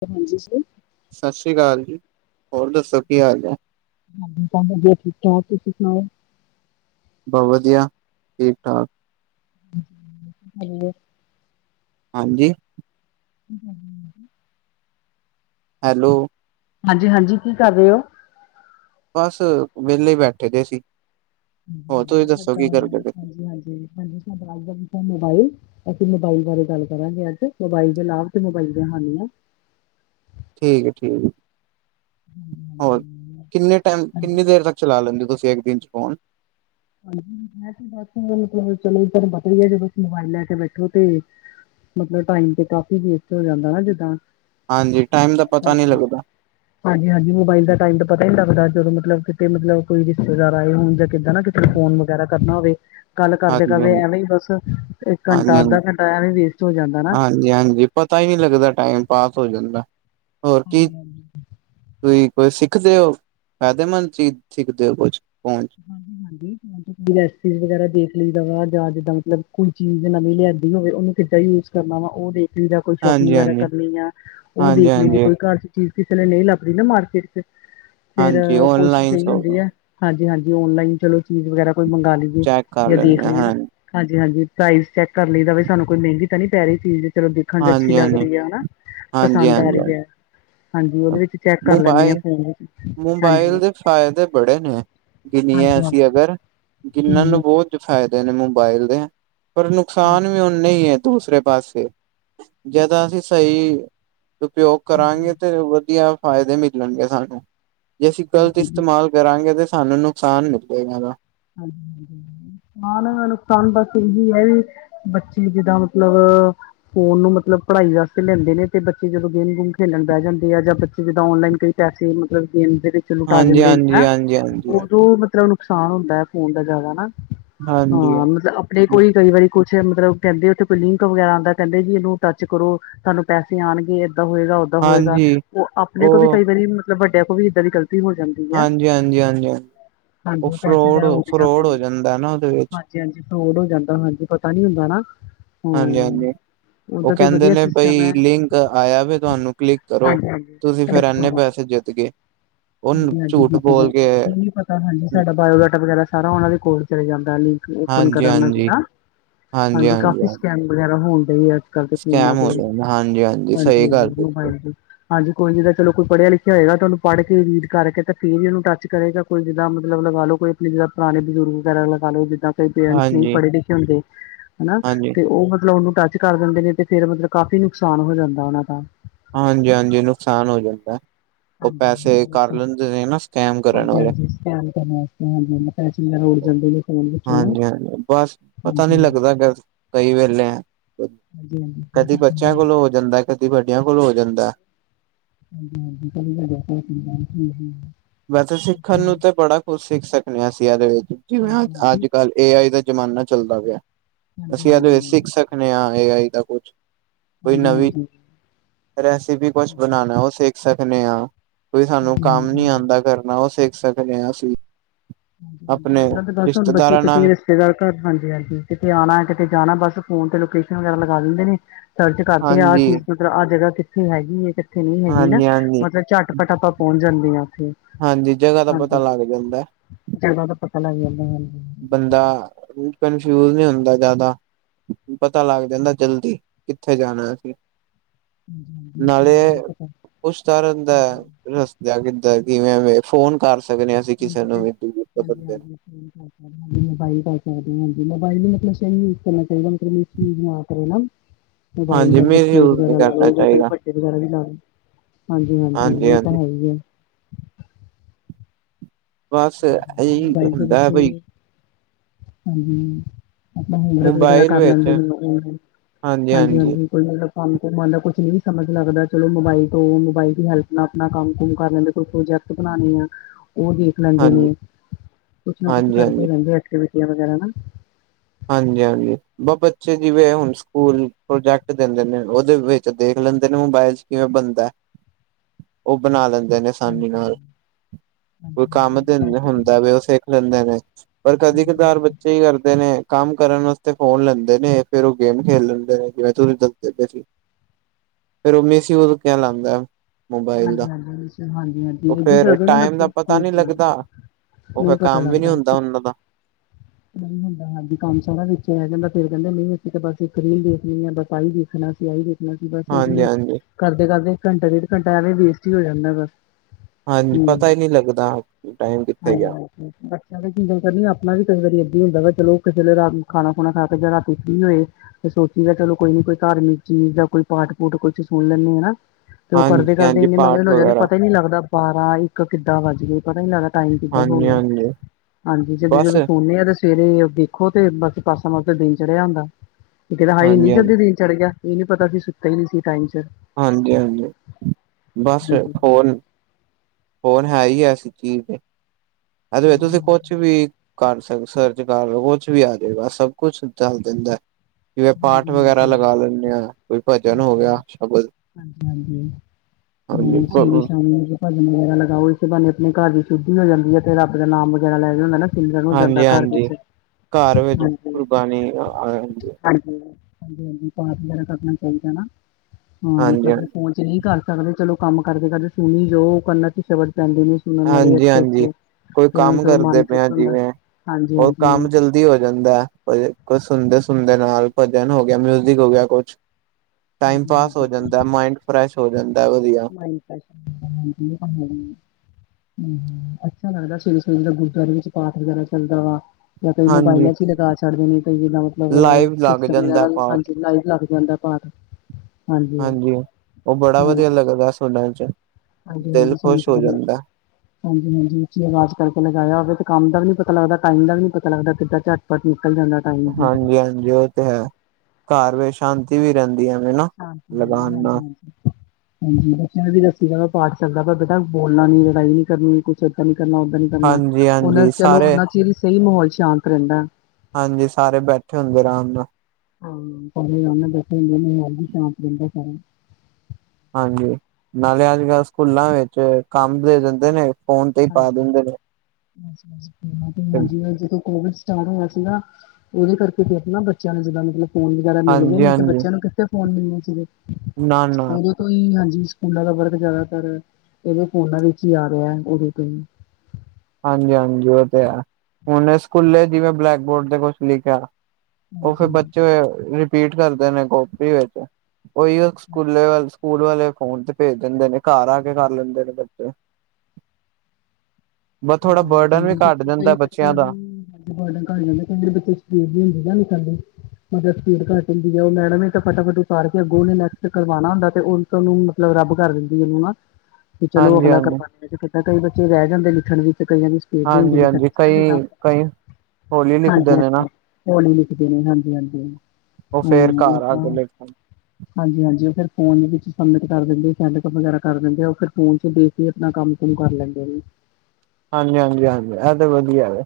ਤੇ ਹਾਂਜੀ ਸਰ ਸਸ੍ਰੀ ਅਕਾਲ ਜੀ, ਹੋਰ ਦੱਸੋ ਕੀ ਹਾਲ ਚਾਲ ਹਾਂਜੀ ਸਭ ਵਧੀਆ ਠੀਕ- ਠਾਕ, ਤੁਸੀਂ ਸੁਣਾਓ ਬਸ ਵਧੀਆ ਠੀਕ- ਠਾਕ ਹੈਲੋ ਹਾਂਜੀ [inaudible] ਹੈਲੋ। ਹਾਂਜੀ- ਹਾਂਜੀ ਕੀ ਕਰ ਰੇ ਓ। ਬਸ ਵਿਹਲੇ ਈ ਬੈਠੇ ਦੇ ਸੀ, ਹਾਂਜੀ ਹੋਰ ਤੁਈ ਹਾਂਜੀ ਦੱਸੋ ਸਾਡਾ ਕੀ ਕਰਦੇ ਪਏ। ਹਾਂਜੀ ਹਾਂਜੀ [unintelligible] ਮੋਬਾਈਲ। ਅਸੀਂ ਮੋਬਾਈਲ ਬਾਰੇ ਗੱਲ ਕਰਾਂਗੇ ਅੱਜ, ਮੋਬਾਇਲ ਦੇ ਲਾਭ ਤੇ ਮੋਬਾਈਲ ਦੀਆਂ ਹਾਨੀਆਂ। ਠੀਕ ਏ ਠੀਕ। ਹੋਰ, ਹਾਂਜੀ ਕਿੰਨੇ ਟੈਮ ਕਿੰਨੀ ਦੇਰ ਤੱਕ ਚਲਾ ਲੈਂਦੇ ਹੋ ਤੁਸੀਂ ਇਕ ਦਿਨ 'ਚ ਫ਼ੋਨ। ਹਾਂਜੀ ਮੈਂ ਬਸ ਮਤਲਬ ਚਲੋ ਤੁਹਾਨੂੰ ਪਤਾ ਹੀ ਮੋਬਾਇਲ ਲੈ ਕੇ ਬੈਠੋ ਤੇ ਮਤਲਬ ਟਾਇਮ ਤੇ ਕਾਫੀ ਵੇਸਟ ਹੋ ਜਾਂਦਾ ਨਾ ਜਿੱਦਾਂ। ਹਾਂਜੀ। ਟਾਈਮ ਦਾ ਪਤਾ ਨੀ ਲੱਗਦਾ। ਹਾਂਜੀ-ਹਾਂਜੀ, ਮੋਬਾਈਲ ਦਾ ਟਾਈਮ ਤੇ ਪਤਾ ਨੀ ਲੱਗਦਾ, ਜਦੋਂ ਮਤਲਬ ਕਿ ਤੇੱਨ ਬਲੋ ਕੋਈ ਰਿਸ਼ਤੇਦਾਰ ਆਏ ਹੋਨ ਜਾਂ ਕਿਦਾ ਨਾ ਫੋਨ ਵਗੈਰਾ ਕਰਨਾ ਹੋਵੇ ਗਾੱਲ ਹਾਂਜੀ ਕਰਦੇ-ਕਰਦੇ ਹਾਂਜੀ, ਐਵੇਂ ਈ ਬੱਸ ਏੱਕ ਘੰਟਾ, ਅੱਧਾ ਘੰਟਾ ਐਵੇਂ ਈ ਵੇਸਟ ਹੋ ਜਾਂਦਾ ਨਾ। ਜੀ ਹਾਂਜੀ, ਪਤਾ ਈ ਨੀ ਲੱਗਦਾ ਟਾਈਮ ਪਾਸ ਹੋ ਜਾਂਦੈ, ਹੋਰ ਕੀ। ਹਾਂਜੀ ਹਾਂਜੀ ਤੂਹੀ ਕੁੱਛ ਸਿੱਖਦੇ ਓ, ਫੈਦੇਮੰਦ ਚੀਜ ਸਿੱਖਦੇ ਓ ਕੂੱਛ ਫੋਨ ਚ? [inaudible] [unintelligible] ਰੈਸਪੀਜ਼ ਵਗੈਰਾ ਦੇਖ ਲਈ ਦਾ ਵਾ, ਜਾ ਜਿੱਦਾਂ ਮਤਲਬ ਕੋਈ ਚੀਜ ਨਵੀਂ ਲਿਆਂਦੀ ਹੋਵੇ, ਓਨੂੰ ਕਿਦਾਂ ਯੂਜ਼ ਕਰਨਾ ਵਾ, ਓ ਦੇਖ ਲਈਦਾ, ਕੋਈ ਸ਼ੋਪਿੰਗ ਹਾਂਜੀ ਵਗੈਰਾ ਹਾਂਜੀ, ਕਰਨੀ ਆ, ਓ ਹਾਂਜੀ ਦੇਖ ਲਈ ਦੀ, ਹਾਂਜੀ, ਕੋਈ ਘਾਰ ਚ ਚੀਜ ਕਿਸੇ ਅਲੇ ਨਈ ਲੱਬਦੀ ਨਾ ਮਾਰਕੀਟ ਚ, ਫੇਰ ਹਾਂਜੀ ਕੋਸ਼ਿਸ਼ ਔਨਲਾਈਨ ਏਈ ਹੁੰਦੀ ਐ ਹਾਂਜੀ-ਹਾਂਜੀ, ਓਨਲਾਈਨ ਚਲੋ ਚੀਜ ਵਗੈਰਾ ਕੋਈ ਮੰਗਾ ਲੀਏ, ਚੈੱਕ ਕਰ ਜਾਂ ਲੈਂਦੇ ਦੇਖ ਹਾਂ, ਲੀਏ ਨਾ। ਹਾਂਜੀ। ਹਾਂਜੀ-ਹਾਂਜੀ, ਪ੍ਰਾਈਜ਼ ਚੈੱਕ ਕਾਰ ਲਈ ਦਾ ਵੀ ਸਾਨੂੰ ਕੋਈ ਮੈਹੰਗੀ ਤਾ ਨੀ ਪੈ ਰਈ ਚੀਜ। ਚਲੋ ਦੇਖਨ ਚ ਅੱਛੀ ਲਾੱਗ ਹਾਂਜੀ-ਹਾਂਜੀ, ਰੀ ਆ ਹਨਾ, ਪਸੰਦ ਆਰੀ ਹਾਂਜੀ-ਹਾਂਜੀ। ਐ, ਹਾਂਜੀ ਓਦੇ ਵਿੱਚ ਚੈੱਕ ਕਾਰ ਲੈਂਨੇ ਆ ਫੋਨ ਵਿੱਚ, ਹਾਂਜੀ। ਫ਼ਾਏਦੇ ਬੜੇ ਨੇ, ਗਿਨੀਏ ਹਾਂਜੀ-ਹਾਂਜੀ ਅਸੀ ਅਗਰ, ਗਿਨਨ ਨੂੰ ਹੂੰ ਬੋਤ ਤ ਫ਼ਾਏਦੇ ਨੇ ਮੋਬਾਇਲ ਦੇ ਪਰ ਨੁਕਸਾਨ ਵੀ ਹਾਂਜੀ-ਹਾਂਜੀ ਉਨੇ ਈ ਏ ਦੂਸਰੇ ਪਾਸੇ। ਜੱਦ ਅਸੀ ਸਈ ਉਪਯੋਗ ਕਰਾਂਗੇ ਤੇ ਵਦੀਆ ਫਾਏਦੇ ਮਿਲਨਗੇ ਸਾਨੂੰ, ਜੇ ਅਸੀ ਗਲਤ ਇਸਤੇਮਾਲ ਕਰਾਂਗੇ, ਤੇ ਸਾਨੂੰ ਨੁਕਸਾਨ ਮਿਲੇਗਾ ਐਦਾ। ਹਾਂਜੀ। ਨਾਲ ਐਨਾ ਨੂੰ ਕਾੰਮ ਬੱਸ ਏਹੀ ਹੈਈ ਬੱਚੇ ਜਿੱਦਾਂ ਮਤਲਬ ਫੋਨ ਨੂੰ ਮਤਲਬ ਪਢਾਈ ਅਸਤੇ ਲੈਂਦੇ ਨੇ, ਤੇ ਬੱਚੇ ਜਦੋਂ ਗੇਮ-ਗੂਮ ਖੇਲਨ ਬੈ ਜਾਂਦੇ ਆ, ਜਾਂ ਬੱਚੇ ਜਿੱਦਾਂ ਔਨਲਾਈਨ ਕਈ ਪੈਸੇ ਮਤਲਬ ਗੇਮ ਦੇ ਵਿੱਚ ਲੁਟਾ ਦੇੰਦੇ ਨੇ, ਹਾਂਜੀ-ਹਾਂਜੀ, ਹੈਂ ਹਾਂਜੀ-ਹਾਂਜੀ, ਓਦੋਂ ਮਤਲਬ ਓਨੂ ਨੁਕਸਾਨ ਹੁੰਦੈ, ਫੋਨ ਦਾ ਜਾਦਾ ਨਾ, ਹਾਂਜੀ, ਹਾਂ ਮਤਲਬ ਅਪ ਦੇਖੋ ਕੋਈ ਕਈ ਵਾਰੀ ਕੁੱਛ ਮਤਲਬ ਕੇਂਦੇ ਉਥੇ ਕੋਈ ਲਿੰਕ ਵਗੈਰਾ ਆਂਦੈ, ਕੈਂਦੇ ਜੀ ਏਨੂੰ ਟੱਚ ਕਰੋ ਤਾਨੂੰ ਪੈਸੇ ਆਨਗੇ, ਏਦਾ ਹੋਏਗਾ, ਓਦਾਂ ਦਾ ਹੋਏਗਾ, ਹਾਂਜੀ। ਓ ਆਪਨੇ ਕੋਲ ਵੀ ਓ ਕਈ ਵਾਰੀ ਮਤਲਬ ਵੱਡੇਆਂ ਕੋਲ ਵੀ ਏਦਾਂ ਦੀ ਗ਼ਲਤੀ ਹੋ ਜਾਂਦੀ। ਹੈ ਹਾਂਜੀ, ਹਾਂਜੀ, ਹਾਂਜੀ, ਹਾਂਜੀ ਓ ਹਾਂਜੀ ਉਹ ਪੈਸੇ ਫਰੋਡ-ਫਰੋਡ ਹੋ ਜਾਂਦੈ ਨਾ ਓਦੇ ਵਿੱਚ। ਹਾਂਜੀ-ਹਾਜੀ ਫਰੋਡ ਹੋ ਜਾਂਦੈ, ਹਾਂਜੀ ਪਤਾ ਨੀ ਹੁੰਦਾ ਨਾ। ਹੂੰ ਹਾਂਜੀ-ਹਾਂਜੀ ਓ ਉਹਦਾ ਤੇ ਕੈਂਦੇ ਵਧੀਆ ਨੇ ਸਿਸਟਮ ਹੈ ਬਈ ਲਿੰਕ ਆਏਆ ਵੇ ਤੂਆਨੂੰ, ਕਲਿੱਕ ਕਰੋ ਹਾਂਜੀ ਹਾਂਜੀ ਤੂਸੀ ਫੇਰ ਕਲਿੱਕ ਏਨੇ ਕਰੋ ਪੈਸੇ ਜਿੱਤ ਗੇ, ਓਨੂ ਝੂਠ ਬੋਲ ਕੇ ਤਾਂ ਹਾਂਜੀ ਸਾਡਾ ਬਾਏਓਡਾਟਾ ਵਗੈਰਾ ਸਾਰਾ ਓਨਾਂ ਦੇ ਕੋਲ ਚਲੇ ਜਾਂਦੈ ਲਿਂਕ ਓਪਨ ਹਾਂਜੀ ਕਰਨ ਨਾਲ ਹਾਂਜੀ ਜਿੱਦਾਂ, ਹਾਂਜੀ ਕਾਫੀ ਸਕੈਮ ਵਗੈਰਾ ਹੋਨ ਡੇ ਆ। ਘਰ ਦੇ ਫੋਨਾਂ ਸਕੈਮ ਹੋ ਤੇ, ਜਾਂਦਾ ਹਾਂਜੀ ਹਾਂਜੀ ਸਹੀ ਐ ਗੱਲ ਬਿਲਕੁਲ ਮੋਬਾਈਲ ਤੇ। ਹਾਂਜੀ ਕੋਈ ਨੀ ਤਾ ਚਲੋ ਕੋਈ ਪੜੇਆ ਲਿਖੇਆ ਹੋਏਗਾ, ਤੇ ਓਨੂ ਪਾੱੜ ਕੇ ਰੀਡ ਕਾਰਕੇ ਤੇ ਫੇਰ ਈ ਓਨੂੰ ਟੱਚ ਕਰੇਗਾ, ਕੋਈ ਜਿੱਦਾਂ ਮਤਲਬ ਲਗਾ ਲੋ, ਕੋਈ ਅਪਨੀ ਜਿੱਦਾਂ ਪੁਰਾਨੇ ਬਜ਼ੁਰਗ ਵਗੈਰਾ ਲਗਾ ਲੋ, ਜਿੱਦਾਂ ਕਂਈ ਪੇਰੈਂਟਸ ਨਈ ਹਾਂਜੀ ਪੜੇ-ਲਿਖੇ ਹੁੰਦੈ, ਹਨਾ, ਹਾਂਜੀ ਤੇ ਓ ਮਤਲਬ ਓਨੂੰ ਟੱਚ ਕਰ ਦਿੰਦੇ ਨੇ ਤੇ ਫੇਰ ਮਤਲਬ ਕਾਫ਼ੀ ਨੁਕਸਾਨ ਹੋ ਜਾਂਦੈ ਉਨਾਂ ਦਾ। ਹਾਂਜੀ-ਹਾਂਜੀ ਨੁਕਸਾਨ ਹੋ ਜਾਂਦੈ। [unintelligible] ਕਰਨ ਵਾਲੇ ਤੇ ਰੋਡ ਜਾਂਦੀ ਏ। ਹਾਂਜੀ-ਹਾਂਜੀ ਬਾੱਸ ਪਤਾ ਨੀ ਹਾਂਜੀ-ਹਾਂਜੀ ਲੱਗਦਾ ਬਾੱਸ ਕਂਈ ਵੇਲੇ ਐਂ। ਕਦ ਕਦੀ ਹਾਂਜੀ-ਹਾਂਜੀ ਬੱਚੇਆਂ ਕੋਲੋਂ ਹਾਂਜੀ-ਹਾਂਜੀ ਹੋ ਜਾਂਦੈ, ਕਦੀ ਵੱਡੇਆਂ ਕੋਲੋਂ ਹੋ ਜਾਂਦੈ। [inaudible] ਵੈਸੇ ਸਿੱਖਨ ਨੂੰ ਤੇ ਬੜਾ ਕੁੱਛ ਸਿੱਖ ਸਕਨੇ ਆਂ ਅਸੀਂ ਐਦੇ ਵੇੱਚ, [unintelligible] ਆੱਜ-ਕੱਲ ਏ ਆਈ ਦਾ ਜਮਾਨਾ ਚੱਲਦਾ ਪੇਐ, ਅਸੀ ਐਦੇ ਵਿੱਚ ਹਾਂਜੀ-ਹਾਂਜੀ ਸਿੱਖ ਸਕਨੇ ਆਂ, ਏ ਆਈ ਦਾ ਕੁੱਛ। ਕੋਈ ਨਵੀਂ ਹਾਂਜੀ-ਹਾਂਜੀ ਰੈਸਪੀ ਕੁੱਛ ਹਾਂਜੀ, ਬਨਾਨੇ, ਓ ਸਿੱਖ ਸਕਨੇ ਆਂ। ਕੋਈ ਹਾਨੂੰ ਹਾਂਜੀ, ਕੰਮ ਹਾਂਜੀ, ਨੀ ਆਂਦਾ ਹਾਂਜੀ, ਕਰਨਾ, ਉਹ ਸਿੱਖ ਸਕਦੇ ਆ ਅਸੀਂ। ਹਾਂਜੀ-ਹਾਂਜੀ, ਆਪਣੇ ਅੱਜ-ਕੱਲ੍ਹ ਤਾਂ ਬਸ ਹੁਣ ਬੱਚੇ ਰਿਸ਼ਤੇਦਾਰਾਂ ਕਿਤੇ ਨਾਲ ਏਸ ਜੇ ਕਰ ਘਰ ਹਾਂਜੀ-ਹਾਂਜੀ, ਕਿਤੇ ਆਣਾ, ਕਿਤੇ ਜਾਣਾ, ਬਸ ਫ਼ੋਨ ਤੇ ਲੋਕੇਸ਼ਨ ਵਗੈਰਾ ਲਗਾ ਦਿੰਦੇ ਨੇ ਸਰਚ ਕਰਦੇ ਆ, ਆਹ ਹਾਂਜੀ ਚੀਜ਼ ਮਤਲਬ ਆਹ ਜਗ੍ਹਾ ਕਿੱਥੇ ਹੈਗੀ ਏ, ਕਿੱਥੇ ਨਹੀਂ ਹੈਗੀ ਨਾ। ਹਾਂਜੀ ਹਾਂਜੀ ਮਤਲਬ ਝੱਟ ਫੱਟ ਆਪਾਂ ਪਹੁੰਚ ਜਾਂਦੇ ਆ ਉੱਥੇ। ਹਾਂਜੀ, ਜਗ੍ਹਾ ਦਾ ਪਤਾ ਹਾਂਜੀ ਲੱਗ ਜਾਂਦਾ। ਜਗ੍ਹਾ ਦਾ ਪਤਾ ਲੱਗ ਜਾਂਦਾ, ਹਾਂਜੀ। ਬੰਦਾ, ਕਨਫਿਊਜ ਨੀ ਹੁੰਦਾ ਜ਼ਿਆਦਾ ਪਤਾ ਲੱਗ ਜਾਂਦਾ ਜਲਦੀ, ਕਿੱਥੇ ਜਾਣਾ ਅਸੀਂ। ਹਾਂਜੀ, ਹਾਂਜੀ ਇਹ ਤਾਂ ਨਾਲੇ ਹੈ ਹੀ ਆ ਪਤਾ ਕੁਛ ਤਾ ਰਹਿੰਦਾ ਰਸ ਜਾਂ ਕਿੱਦਾਂ ਕਿਵੇਂ ਫੋਨ ਕਰ ਸਕਦੇ ਆ, ਅਸੀਂ ਕਿਸੇ ਹਾਂਜੀ ਨੂੰ ਤੇ ਵੀ ਦੂਰ ਤੋਂ ਬੰਦੇ ਨੂੰ। [inaudible] ਹਾਂਜੀ, ਮੋਬਾਈਲ ਕਰਕੇ ਹਾਂਜੀ ਮੋਬਾਈਲ ਵੀ ਮਤਲਬ ਸ‌ਈ ਯੂਜ਼ ਕਰਨਾ ਚਾਹੀਦਾ, ਮਤਲਬ ਇਹ ਚੀਜ਼ ਨਾ ਕਰੋ ਨਾ। [inaudible] ਮੋਬਾਇਲ ਦਾ ਬੱਚੇ ਮਿਸਯੂਜ ਨਹੀਂ ਵਗੈਰਾ ਲਾ ਕਰਨਾ ਲ ਜਾਂ ਕਈ ਚਾਹੀਦਾ ਵੱਡੇ ਵਗੈਰਾ ਵੀ ਲਾ ਲਓ। ਹਾਂਜੀ-ਹਾਂਜੀ ਹਾਂਜੀ ਇਹ ਤਾਂ ਹਾਂਜੀ ਹੈ ਈ ਏ। ਬਸ ਐਹੀ ਮੋਬਾਇਲ ਦੇ ਹੁੰਦਾ ਐ ਬੱਚੇ ਬਈ ਹਾਂਜੀ, ਮਤਲਬ ਹੋਮ ਵਰਕ ਵਗੈਰਾ ਮੋਬਾਇਲ ਕਰ ਵਿੱਚ ਲੈਂਦੇ ਨੇ। ਹਾਂਜੀ ਹਾਂਜੀ ਹਾਂਜੀ-ਹਾਂਜੀ। ਕੋਈ ਮਤਲਬ ਕੰਮ-ਕੁਮ ਆਂਦਾ, ਕੁੱਛ ਨੀ ਸਮਝ ਲੱਗਦਾ, ਚਲੋ ਮੋਬਾਈਲ ਤੋਂ ਮੋਬਾਈਲ ਦੀ ਹੈਲਪ ਨਾਲ ਆਪਣਾ ਕੰਮ-ਕੁਮ ਕਰ ਲੈਂਦੇ ਕੋਈ ਪ੍ਰੋਜੈਕਟ ਬਣਾਂਣੇ ਆ, ਉਹ ਦੇਖ ਹਾਂਜੀ ਲੈਂਦੇ ਹਾਂਜੀ ਨੇ, ਕੁਛ ਨਾ ਕੁਛ ਹਾਂਜੀ ਕਰਦੇ ਰਹਿੰਦੇ, ਐਕਟੀਵਿਟੀਆ ਵਗੈਰਾ ਨਾ। ਹਾਂਜੀ-ਹਾਂਜੀ, ਬ ਬੱਚੇ ਜਿਵੇਂ ਹੁਣ ਸਕੂਲ ਪ੍ਰੋਜੈਕਟ ਦਿੰਦੇ ਨੇ, ਉਹਦੇ ਵਿੱਚ ਦੇਖ ਲੈਂਦੇ ਨੇ ਮੋਬਾਇਲ 'ਚ ਕਿਵੇਂ ਬਣਦਾ। ਉਹ ਬਣਾ ਲੈਂਦੇ ਨੇ ਅਸਾਨੀ ਹਾਂਜੀ ਨਾਲ, ਕੋਈ ਹਾਂਜੀ ਕੰਮ ਹਾਂਜੀ ਦੇ ਕਾਫੀ ਕੁਛ ਹੁੰਦਾ ਵੇ, ਉਹ ਸਿੱਖ ਲੈਂਦੇ ਨੇ। ਪਰ ਹਾਂਜੀ ਕਦੀ-ਕਦਾਰ ਹਾਂਜੀ ਬੱਚੇ ਕੀ ਕਰਦੇ ਨੇ ਕੰਮ ਕਰਨ ਵਾਸਤੇ ਫੋਨ ਲੈਂਦੇ ਨੇ, ਫੇਰ ਉਹ ਗੇਮ ਖੇਲ ਲੈਂਦੇ ਨੇ। ਜਿਵੇਂ ਤੁਸੀਂ ਦੱਸਦੇ ਪ‌ਏ ਸੀ। ਫੇਰ ਉਹ ਮੇਸ਼ੀ ਮੱਣ ਕਿਆ ਲਾਂਦਾ। ਮੋਬਾਈਲ ਹਾਂਜੀ ਹਾਂਜੀ ਦਾ, ਹਾਂਜੀ ਹਾਂਜੀ ਹਾਂਜੀ ਉਹ ਏਦਾਂ ਹੀ ਫੇਰ ਕਰਦੇ ਨੇ ਟਾਈਮ ਦਾ ਬੱਚੇ ਪਤਾ ਨੀ ਠੀਕ ਹੈ ਲੱਗਦਾ ਉਹ ਨਹੀਂ ਫਿਰ ਪਤਾ ਕੰਮ ਵੀ ਨੀ ਹੁੰਦਾ ਲੱਗਦਾ ਉਹਨਾਂ ਦਾ ਨਹੀਂ ਹੁੰਦਾ ਹਾਂਜੀ, ਕੰਮ ਸਾਰਾ ਵਿੱਚ ਰਹਿ ਜਾਂਦਾ, ਫਿਰ ਕਹਿੰਦੇ ਨਹੀਂ ਅਸੀਂ ਤਾਂ ਬਸ ਇੱਕ ਰੀਲ ਦੇਖਣੀ ਆ। ਬਸ ਆਈ ਦੇਖਣਾ ਸੀ ਆਹੀ ਦੇਖ ਨਾ ਸੀ। ਬਸ ਉਹਦੇ ਹਾਂਜੀ ਲਈ ਹਾਂਜੀ। ਕਰਦੇ-ਕਰਦੇ ਘੰਟਾ ਡੇਢ ਘੰਟਾ ਵੇਸਟ ਈ ਹੋ ਜਾਂਦਾ ਵਾ। ਹਾਂਜੀ, ਪਤਾ ਈ ਨੀ ਲੱਗਦਾ, ਟਾਈਮ ਕਿੱਥੇ ਹਾਂਜੀ ਗਿਆ। ਬੱਚਿਆਂ ਦੀ ਕੀ ਗੱਲ ਕਰਨੀ, ਆਪਣਾ ਵੀ ਕ‌ਈ ਵਾਰੀ ਅੱਗੇ ਹੁੰਦਾ ਵਾ, ਚਲੋਂ ਕਿਸੇ ਵੇਲੇ ਰਾਤ ਨੂੰ ਖਾਣਾ-ਖੂਣਾ ਖਾ ਕੇ ਜਾਂ ਰਾਤੀ ਫ੍ਰੀ ਹੋਏ ਤੇ ਸੋਚੀਦਾ ਚਲੋ ਕੋਈ ਨੀ, ਕੋਈ ਧਾਰਮਿਕ ਚੀਜ਼ ਜਾਂ ਕੋਈ ਪਾਠ-ਪੂਠ ਕੁੱਛ ਸੁਣ ਲੈਂਨੇ ਨਾ ਤੇ ਉਹ ਹਾਂਜੀ ਕਰਦੇ-ਕਰਦੇ ਹਾਂਜੀ ਇੰਨੇ ਪਾਠ ਮਗਨ ਹੋ ਜਾਂਨੇ, ਵਗੈਰਾ। ਪਤਾ ਈ ਨੀ ਲੱਗਦਾ ਬਾਰਾਂ, ਇੱਕ ਕਿੱਦਾਂ ਵੱਜਗੇ ਪਤਾ ਨੀ ਲੱਗਦਾ ਟਾਈਮ ਕਿੱਦਾਂ ਹੋ ਹਾਂਜੀ ਗਿਆ। ਹਾਂਜੀ ਹਾਂਜੀ, ਬਸ ਜਦੋਂ-ਜਦੋਂ ਸੋਨੇ ਆ ਤੇ ਸਵੇਰੇ ਦੇਖੋ ਤੇ ਬਸ ਪਾਸਾ ਮਾਸਾ ਦਿਨ ਚੜਿਆ ਹੁੰਦਾ। ਤੇ ਫਿਰ ਹਾਏ ਇੰਨੀ ਹਾਂਜੀ ਚੱਲਦੀ ਹਾਂਜੀ ਦਿਨ ਚੜ੍ਹ ਗਿਆ। ਇਹ ਨੀ ਪਤਾ ਅਸੀ ਸੁੱਤੇ ਈ ਨੀ ਸੀ ਟਾਈਮ ਸਿਰ। ਹਾਂਜੀ-ਹਾਂਜੀ, ਬਸ ਹਾਂਜੀ, ਹੋਰ? ਫ਼ੋਨ ਹੈ ਈ ਐਸੀ ਚੀਜ਼ ਏ। ਏਹਦੇ 'ਚ ਤੁਸੀ ਕੁਛ ਵੀ ਕਰ ਸਕ, ਸਰਚ ਕਰ ਕੁਛ ਵੀ ਆਜੇਗਾ। ਸਭ ਕੁਛ ਚੱਲ ਦਿੰਦਾ। ਜਿਵੇਂ ਪਾਠ ਵਗੈਰਾ ਹਾਂਜੀ-ਹਾਂਜੀ ਲਗਾ ਲੈਂਨੇ ਆ, ਕੋਈ ਭਜਨ ਪਾਠ ਹੋ ਗਿਆ ਵਗੈਰਾ, ਸ਼ਬਦ ਹਾਂਜੀ-ਹਾਂਜੀ। ਹਾਂਜੀ ਹਾਂ, ਅਸੀਂ ਅਜੇ ਸਮਝ ਦਾ ਭਜਨ ਵਗੈਰਾ ਲਗਾਓ। ਏਸੇ ਬਾਨ੍ਹੇ ਆਪਣੇ ਘਰ ਦੀ ਸ਼ੁੱਧੀ ਹੋ ਜਾਂਦੀ ਐ ਤੇ ਰੱਬ ਦਾ ਨਾਮ ਵਗੈਰਾ ਲੈ ਜਾਂ ਹਦਾ ਨਾ। ਸਿਮਰਨ ਹੋ ਹਾਂਜੀ ਜਾਂਦਾ ਘਰ ਹਾਂਜੀ ਵਿੱਚ ਘਰ ਵਿੱਚ ਗੁਰਬਣੀ ਆ ਜਾਂਦੀ। ਹਾਂਜੀ -ਹਾਂਜੀ ਹਾਂਜੀ ਪਾਠ ਵਗੈਰਾ ਤਾਂ ਆਪਣਾ ਕਰੀ ਦਾ ਨਾ। ਹਾਂ ਹਾਂਜੀ ਮਤਲਬ ਮੈਂ ਫੋਨ 'ਚ ਨ‌ਈ ਕਰ- ਕਰਦੇ ਚਲੋ, ਕੰਮ ਕਰਦੇ ਕਰਦੇ ਸੂਣੀ ਵੀ ਜਾਓ। ਕੰਨਾ 'ਚ ਸ਼ਬਟ ਪੈਂਦੇ ਨੇ। ਸੁਣਨ ਵਾਲੇ ਹਾਂਜੀ ਅੱਛੇ ਹਾਂਜੀ ਅੱਛੇ ਕੋਈ ਤੇ ਉਹਨਾਂ ਨੂੰ ਕੰਮ ਚਲੋ ਮਨ ਕਰਦੇ ਪਏ ਆਂ ਤ੍ਰਿਪਤ ਹੁੰਦਾ ਜਿਵੇਂ, ਹਾਂਜੀ ਔਰ ਹਾਂਜੀ ਕੰਮ ਜਲਦੀ- ਤੀ ਹੋ ਜਾਂਦਾ। ਕੁ ਕੁਛ ਸੁਣਦੇ ਸੁਣਦੇ ਨਾਲ ਭਜਨ ਹੋ ਗਿਆ, ਮਿਊਜਿਕ ਹੋ ਗਿਆ ਕੁਛ। ਟਾਈਮ ਹਾਂਜੀ ਪਾਸ ਹੋ ਹਾਂਜੀ ਜਾਂਦਾ, ਮਾਇੰਡ ਫਰੈਸ਼ ਹੋ ਜਾਂਦਾ ਵਧੀਆ। [inaudible] ਹੂੰ ਹੂੰ ਅੱਛਾ ਲੱਗਦਾ ਸਵੇਰੇ ਸਵੇਰੇ ਦਾ ਗੁਰਦਵਾਰੇ ਵਿੱਚ ਪਾਠ ਵਗੈਰਾ ਚੱਲਦਾ ਵਾ। ਜਾਂ ਕਈ ਹਾਂਜੀ ਮੋਬਾਇਲਾਂ 'ਚ ਈ ਲਗਾ ਛੱਡਦੇ ਨੇ। ਕਈ ਜਨਾ ਮਤਲਬ ਲਾਈਵ ਲੱਗ ਸਿਸਟਮ ਜਾਂਦਾ ਵਗੈਰਾ, ਪਾਠ ਹਾਂਜੀ ਲਾਈਵ ਲੱਗ ਜਾਂਦਾ। ਪਾਠ‌। ਹਾਂਜੀ ਓ ਬੜਾ ਵਧੀਆ ਲੱਗਦਾ ਸੁਣਨ 'ਚ। ਦਿਲ ਖੁਸ਼ ਹੋ ਜਾਂਦਾ। ਹਾਂਜੀ ਹਾਂਜੀ ਉਚੀ ਆਵਾਜ਼ ਕਰਕੇ ਲਗਾਇਆ ਹੋਵੇ ਤੇ ਕੰਮ ਦਾ ਵੀ ਪਤਾ ਲੱਗਦਾ, ਟਾਈਮ ਦਾ ਵੀ ਨੀ ਪਤਾ ਲੱਗਦਾ। ਕਿੱਦਾਂ ਝਟ- ਪਟ ਨਿਕਲ ਜਾਂਦਾ। ਟਾਈਮ ਵੀ। ਹਾਂਜੀ ਹਾਂਜੀ ਓ ਤੇ ਹੈ, ਘਰ ਵਿੱਚ ਸ਼ਾਂਤੀ ਵੀ ਰੈਂਦੀ ਐ। ਹੇਨਾ ਹਾਂਜੀ, ਹਾਂਜੀ, ਲੱਗਾਣ ਹਾਂਜੀ, ਨਾਲ। ਹਾਂਜੀ। ਹਾਂਜੀ ਬੱਚਿਆਂ ਨੂੰ ਵੀ ਦੱਸੀਦਾ ਵਾ ਪਾਠ ਚੱਲਦਾ ਪਿਆ ਬੇਟਾ ਬੋਲਣਾ ਨੀ, ਲੜਾਈ ਨੀ ਕਰਨੀ, ਕੁਛ ਏਦਾਂ ਨੀ ਕਰਨਾ, ਓਦਾਂ ਨੀ।। ਕਰਨਾ। ਹਾਂਜੀ ਓਨਾਂ ਹਾਂਜੀ ਚਲੋ ਸਾਰੇ ਓਨਾਂ ਚਿਰ ਸ‌ਈ ਮਾਹੌਲ ਸ਼ਾਂਤ ਰੈਂਦਾ। ਹਾਂਜੀ ਸਾਰੇ ਬੈਠੇ ਹੁੰਦੇ ਰਾਮ ਨਾਲ। [inaudible] ਹਾਂਜੀ ਨਾਲੇ ਅੱਜ ਕੱਲ੍ਹ ਸਕੂਲਾਂ ਵਿੱਚ ਕੰਮ ਦੇ ਦਿੰਦੇ ਨੇ। ਫੋਨ ਤੇ ਹੀ ਪਾ ਹਾਂਜੀ ਦਿੰਦੇ ਨੇ ਹਾਂਜੀ [unintelligible] ਕੋਵਿਡ। ਸਟਾਰ ਹੋਇਆ ਸੀਗਾ, ਓਦੇ ਕਰਕੇ ਫੇਰ ਨਾ ਬੱਚਿਆਂ ਨੂੰ ਜਿੱਦਾਂ ਮਤਲਬ ਫੋਨ ਵਗੈਰਾ ਮਿਲਗੇ। ਹਾਂਜੀ ਨ‌ਈ ਤੇ ਹਾਂਜੀ ਬੱਚਿਆਂ ਨੂੰ ਕਿਥ- ਕਿਥੇ ਫੋਨ ਮਿਲਣੇ ਸੀਗੇ। ਨਾ ਨਾ। ਉਦੋਂ ਤੋਂ ਈ ਹਾਂਜੀ ਸਕੂਲਾਂ ਦਾ ਵਰਕ ਜਾਦਾਤਰ, ਏਦੇ ਫੋਨਾਂ ਵਿੱਚ ਈ ਆ ਰਿਆ ਉਦੋਂ ਤੋਂ ਈ। ਹਾਂਜੀ ਹਾਂਜੀ ਓ ਤੇ ਐ, ਹੁਣ ਏ ਸਕੂਲੇ ਜਿਵੇਂ ਬਲੈਕ ਬੋਰਡ ਤੇ ਕੁਛ ਲਿਖਿਆ- ਓ ਫੇਰ ਹਾਂਜੀ ਬੱਚੇ ਰਪੀਟ ਕਰਦੇ ਨੇ ਕਾਪੀ ਵਿੱਚ। ਓਈਓ ਸਕੂਲੇ ਸਕੂਲ ਵਾਲੇ ਫੋਨ ਤੇ ਭੇਜ ਦਿੰਦੇ ਨੇ, ਘਰ ਆ ਕੇ ਕਰ ਲੈਂਦੇ ਨੇ ਬੱਚੇ। ਬ ਥੋੜਾ ਹਾਂਜੀ ਬਰਡਨ ਵੀ ਹਾਂਜੀ ਘੱਟ ਕਿਉਂਕਿ ਜਾਂਦਾ ਕਈ ਬੱਚਿਆਂ ਦਾ। ਦੀ ਹਾਂਜੀ ਬਰਡਨ ਘੱਟ ਜਾਂਦੇ ਕ‌ਈ ਵਾਰੀ ਬੱਚੇ ਸਕੂਲ ਵੀ ਹਿੰਦੀ ਨਾ ਲਿਖ ਆਂਦੇ। ਮਤਲਬ ਸਪੀਡ ਘੱਟ ਹੁੰਦੀ ਆ। ਓ ਮੈਡਮ ਨੇ ਤਾਂ ਵ ਫਟਾ ਫਟ ਉਤਾਰ ਕੇ ਅੱਗੋਂ ਓਨੇ ਨੈਕਸਟ ਕਰਵਾਣਾ ਹੁੰਦਾ। ਤੇ ਓ- ਤੋਂ ਓਨੂੰ ਮਤਲਬ ਰੱਬ ਕਰ ਦਿੰਦੀ ਓਨੂੰ ਨਾ। ਵੀ ਚਲੋ ਹਾਂਜੀ ਅਗਲਾ ਹਾਂਜੀ ਕਰਵਾਨੇ, ਕਿਦਾਂ ਕਈ ਬੱਚੇ ਰੈ ਜਾਂਦੇ ਲਿਖਣ ਵਿੱਚ। ਕਈਆਂ ਦੀ- [unintelligible] ਹਾਂਜੀ ਜਿਦਾਂ ਹਾਂਜੀ ਕਈ ਕਈ ਹੋਲੀ ਲਿਖਦੇ ਹਾਂਜੀ ਨੇ ਨਾ ਹਾਂਜੀ। ਹੋਲੀ ਲਿਖਦੇ ਨੇ, ਹਾਂਜੀ ਹਾਂਜੀ ਉਹ ਫੇਰ ਹੂੰ ਓ ਘਰ ਆ ਤਾਂ। ਕੇ ਲਿਖ ਹਾਂਜੀ ਹਾਂਜੀ ਹਾਂਜੀ ਓ ਫੇਰ ਫੋਨ ਵਿੱਚ ਸਬਮਿਟ ਕਰ ਦਿੰਦੇ। ਸੈਂਡ ਕ ਵਗੈਰਾ ਕਰ ਦਿੰਦੇ ਓ ਫੇਰ ਫੋਨ ਚੋ ਦੇਖ- ਕੀ ਆਪਣਾ ਕੰਮ ਕੁੰਮ ਕਰ ਲੈਂਦੇ ਨੇ। ਹਾਂਜੀ ਹਾਂਜੀ ਹਾਂਜੀ ਐ ਤੇ ਵਧੀਆ ਹੈਗਾ।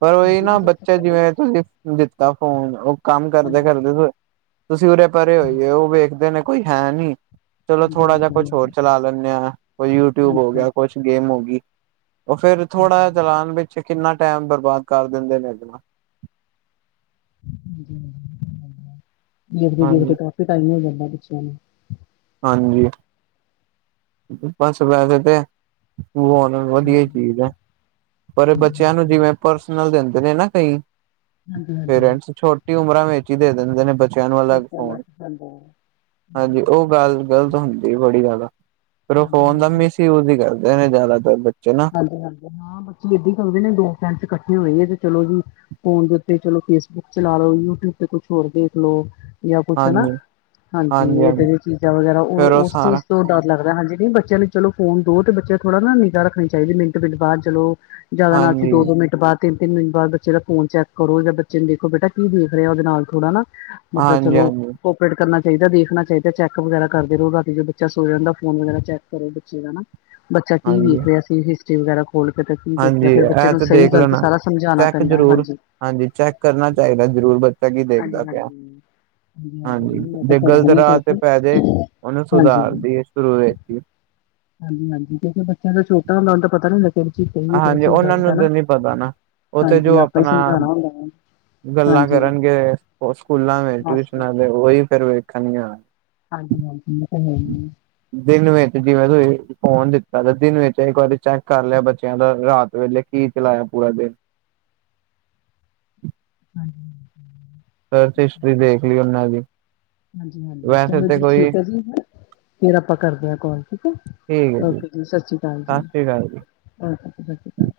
ਪਰ ਓਈ ਨਾ ਹਾਂਜੀ। ਬੱਚਾ ਜਿਵੇਂ ਤੁਸੀਂ- ਦਿੱਤਾ ਫੋਨ, ਓ ਕੰਮ ਹਾਂਜੀ-ਹਾਂਜੀ। ਕਰਦੇ-ਕਰਦੇ ਤੁਸੀਂ ਉਰੇ ਪਰੇ ਹੋਗੇ ਓ। ਓ ਵੇਖਦੇ ਨੇ- ਕੋਈ ਹੈ ਨੀ ਚਲੋ ਥੋੜ੍ਹਾ ਜਿਆ ਕੁਛ ਹੋਰ ਚਲਾ ਲੈਂਣੇ ਆਂ। ਕੋਈ ਯੂਟਿਊਬ ਹੋ ਗਿਆ ਕੁਛ- ਗੇਮ ਹੋ ਗੀ। ਓ ਫੇਰ ਥੋੜਾ ਜਾ ਹਾਂਜੀ-ਹਾਂਜੀ। ਚਲਾਣ ਵਿੱਚ ਕਿੰਨਾ ਟੈਮ ਬਰਬਾਦ ਕਰ ਦਿੰਦੇ ਨੇ ਏਦੇ ਨਾ। ਦੇਖਦੇ-ਦੇਖਦੇ ਹਾਂਜੀ। ਕਾਫੀ ਟਾਈਮ ਹੋ ਜਾਂਦਾ ਬੱਚਿਆਂ ਨੂੰ। ਹਾਂਜੀ- ਬਸ ਵੈਸੇ ਤੇ ਬੂ- ਵਧੀਆ ਈ ਹਾਂਜੀ। ਚੀਜ਼ ਐ। ਪਰ ਬੱਚਿਆਂ ਨੂੰ ਜਿਵੇਂ ਪਰਸਨਲ ਦਿੰਦੇ ਨੇ ਨਾ ਕਈ, ਹਾਂਜੀ-ਹਾਂਜੀ। ਪੇਰੈਂਟਸ ਛੋਟੇ ਟੀ ਉਮਰਾਂ ਵਿੱਚ ਦੇ ਦਿੰਦੇ ਨੇ ਬ ਛੋਟਾ ਬਸ ਖਾਂਦਾ, ਹੂ ਗਲਤ ਹੁੰਦੀ ਬੜੀ ਜ਼ਿਆਦਾ, ਫੇਰ ਉਹ ਫੋਨ ਦਾ ਹਾਂਜੀ-ਹਾਂਜੀ। ਮਿਸ ਯੂਜ ਹੀ ਕਰਦੇ ਨੇ ਜ਼ਿਆਦਾਤਰ ਬੱਚੇ ਨਾ। ਹਾਂ! ਬੱਚੇ ਏਦਾਂ ਕਰਦੇ ਨੇ ਦੋ ਫੈਂਡਸ ਇਕੱਠੇ ਹੋਏ ਆ ਤੇ ਚਲੋ ਵੀ ਫੋਨ ਦੇ ਉੱਤੇ ਚਲੋ, ਫੇਸਬੁੱਕ ਚਲਾ ਲੋ, ਯੂਟਿਊਬ ਤੇ ਕੁਛ ਹੋਰ ਦੇਖ ਲੋ। ਜਾਂ ਕੁਛ ਹਨਾ, ਹਾਂਜੀ। ਹਾਂਜੀ ਹਾਂਜੀ-ਹਾਂਜੀ, ਏਦਾਂ ਦੀਆਂ ਚੀਜ਼ਾਂ ਵਗੈਰਾ ਫੇਰ ਉਹ ਉਸ ਸਾਰਾ ਚੀਜ਼- ਤੋਂ ਡਰ ਲੱਗਦਾ ਹਾਂਜੀ ਨਹੀਂ ਬੱਚਿਆਂ ਨੂੰ ਚਲੋ ਫੋਨ ਦੋ ਤੇ ਬੱਚਾ ਥੋੜਾ ਨਾ ਨਿਗਾਹ ਰੱਖਣੀ ਚਾਹੀਦੀ ਮਿੰਟ-ਮਿੰਟ ਬਾਅਦ ਚਲੋ, ਜਿਆਦਾ ਨਾ ਸਹੀ ਹਾਂਜੀ, ਦੋ- ਦੋ ਮਿੰਟ ਬਾਅਦ ਤਿੰਨ ਤਿੰਨ ਮਿੰਟ ਬਾਅਦ ਬੱਚੇ ਦਾ ਫੋਨ ਚੈੱਕ ਕਰੋ ਜਾਂ ਬੱਚੇ ਨੂੰ ਦੇਖੋ ਬੇਟਾ ਕੀ ਦੇਖ ਰਿਹਾ ਉਹਦੇ ਨਾਲ ਥੋੜ੍ਹਾ ਨਾ ਮੈ ਕਿਆ ਚਲੋ। ਹਾਂਜੀ-ਹਾਂਜੀ, ਓਪਰੇਟ ਕਰਨਾ ਚਾਹੀਦਾ, ਦੇਖਣਾ ਚਾਹੀਦਾ, ਚੈੱਕ ਵਗੈਰਾ ਕਰਦੇ ਰਹੋ, ਬਾਕੀ ਜਦੋਂ ਬੱਚਾ ਸੌ ਜਾਂਦਾ ਫੋਨ ਵਗੈਰਾ ਚੈੱਕ ਕਰੋ ਬੱਚੇ ਦਾ ਹਨਾ। ਬੱਚਾ ਕੀ ਹਾਂਜੀ। ਵੇਖ ਹਾਂਜੀ, ਰਿਹਾ ਸੀ ਹਿਸਟਰੀ ਵਗੈਰਾ। ਖੋਲ ਕੇ ਤਾਂ ਕੀ ਹਾਂਜੀ! ਦੇਖਿਆ ਫਿਰ ਬੱਚੇ ਇਹ ਨੂੰ ਤੇ ਸਹੀ ਦੇਖ ਗਲਤ ਲੈਣਾ, ਸਾਰਾ ਸਮਝਾਣਾ ਚੈੱਕ ਪੈਂਦਾ ਹੈ ਜ਼ਰੂਰ ਹਾਂਜੀ। ਹਾਂਜੀ ਚੈੱਕ ਕਰਨਾ ਚਾਹੀਦਾ ਜ਼ਰੂਰ ਬ ਚਾ ਕੀ ਦੇਖਦਾ ਹਾਂਜੀ ਪਿਆ। ਹਾਂਜੀ। ਹਾਂਜੀ! ਨਹੀਂ ਮੈਂ ਤਾਂ ਜੇ ਗਲਤ ਕਰਦੀ ਹਾਂ ਰਾਹ ਚੈੱਕ ਤੇ ਪੈ ਜੇ, ਉਹਨੂੰ ਹਾਂਜੀ। ਸੁਧਾਰ ਦੀ ਏ ਸ਼ੁਰੂ ਵਿੱਚ ਹੀ। ਹਾਂਜੀ, ਹਾਂਜੀ ਕਿਉਂਕਿ ਬੱਚਾ ਤੇ ਛੋਟਾ ਹੁੰਦਾ ਉਹਨੂੰ ਤਾਂ ਪਤਾ ਨੀ ਲ ਕਿਹੜੀ ਚੀਜ਼ ਸਹੀ ਏ, ਕਿਹੜੀ ਹਾਂਜੀ ਚੀਜ਼ ਉਹਨਾਂ ਗ਼ਲਤ ਆ ਨੂੰ ਨਾ, ਤਾਂ ਨੀ ਪਤਾ ਨਾ ਉਹ ਤੇ ਹਾਂਜੀ ਜੋ ਆਪਾਂ ਹੀ ਆਪਣਾ ਸਮਝਾਉਣਾ ਹੁੰਦਾ ਓਹਨਾ ਨੂੰ ਗੱਲਾਂ ਕਰਨਗੇ, ਸਕੂਲਾਂ ਦੇ, ਬਸ ਬਸ। ਟਿਊਸ਼ਨਾਂ ਦੇ, ਉਹੀ ਫੇਰ ਵੇਖਣੀਆਂ। ਹਾਂਜੀ, ਹਾਂਜੀ ਇਹ ਤਾਂ ਹੈ ਹੀ ਐ। ਦਿਨ ਵਿੱਚ ਜਿਵੇਂ ਤੁਸੀਂ ਫੋਨ ਦਿੱਤਾ ਤੇ ਦਿਨ ਵਿੱਚ ਇੱਕ ਵਾਰੀ ਚੈੱਕ ਕਰ ਲਿਆ ਬ ਚਿਆਂ ਦਾ ਰਾਤ ਵੇਲੇ ਕੀ ਚਲਾਇਆ ਪੂਰਾ ਦਿਨ। ਹਾਂਜੀ! ਸਰਚ ਹਿਸਟਰੀ ਦੇਖ ਲਈ ਉਹਨਾਂ ਦੀ। ਹਾਂਜੀ, ਹਾਂਜੀ! ਵੈਸੇ ਚਲੋ ਤੇ ਜੀ ਕੋਈ ਠੀਕ ਐ ਜੀ, ਹੈਂ ਫੇਰ ਆਪਾਂ ਕਰਦੇ ਹਾਂ ਕੋਲ ਠੀਕ ਐ। ਠੀਕ ਹੈ ਓਕੇ ਜੀ ਸਸਰੀ ਅਕਾਲ ਜੀ। ਸਤਿ ਸ੍ਰੀ ਅਕਾਲ ਓਕੇ ਜੀ ਸਸ੍ਰੀ ਕਾਲ।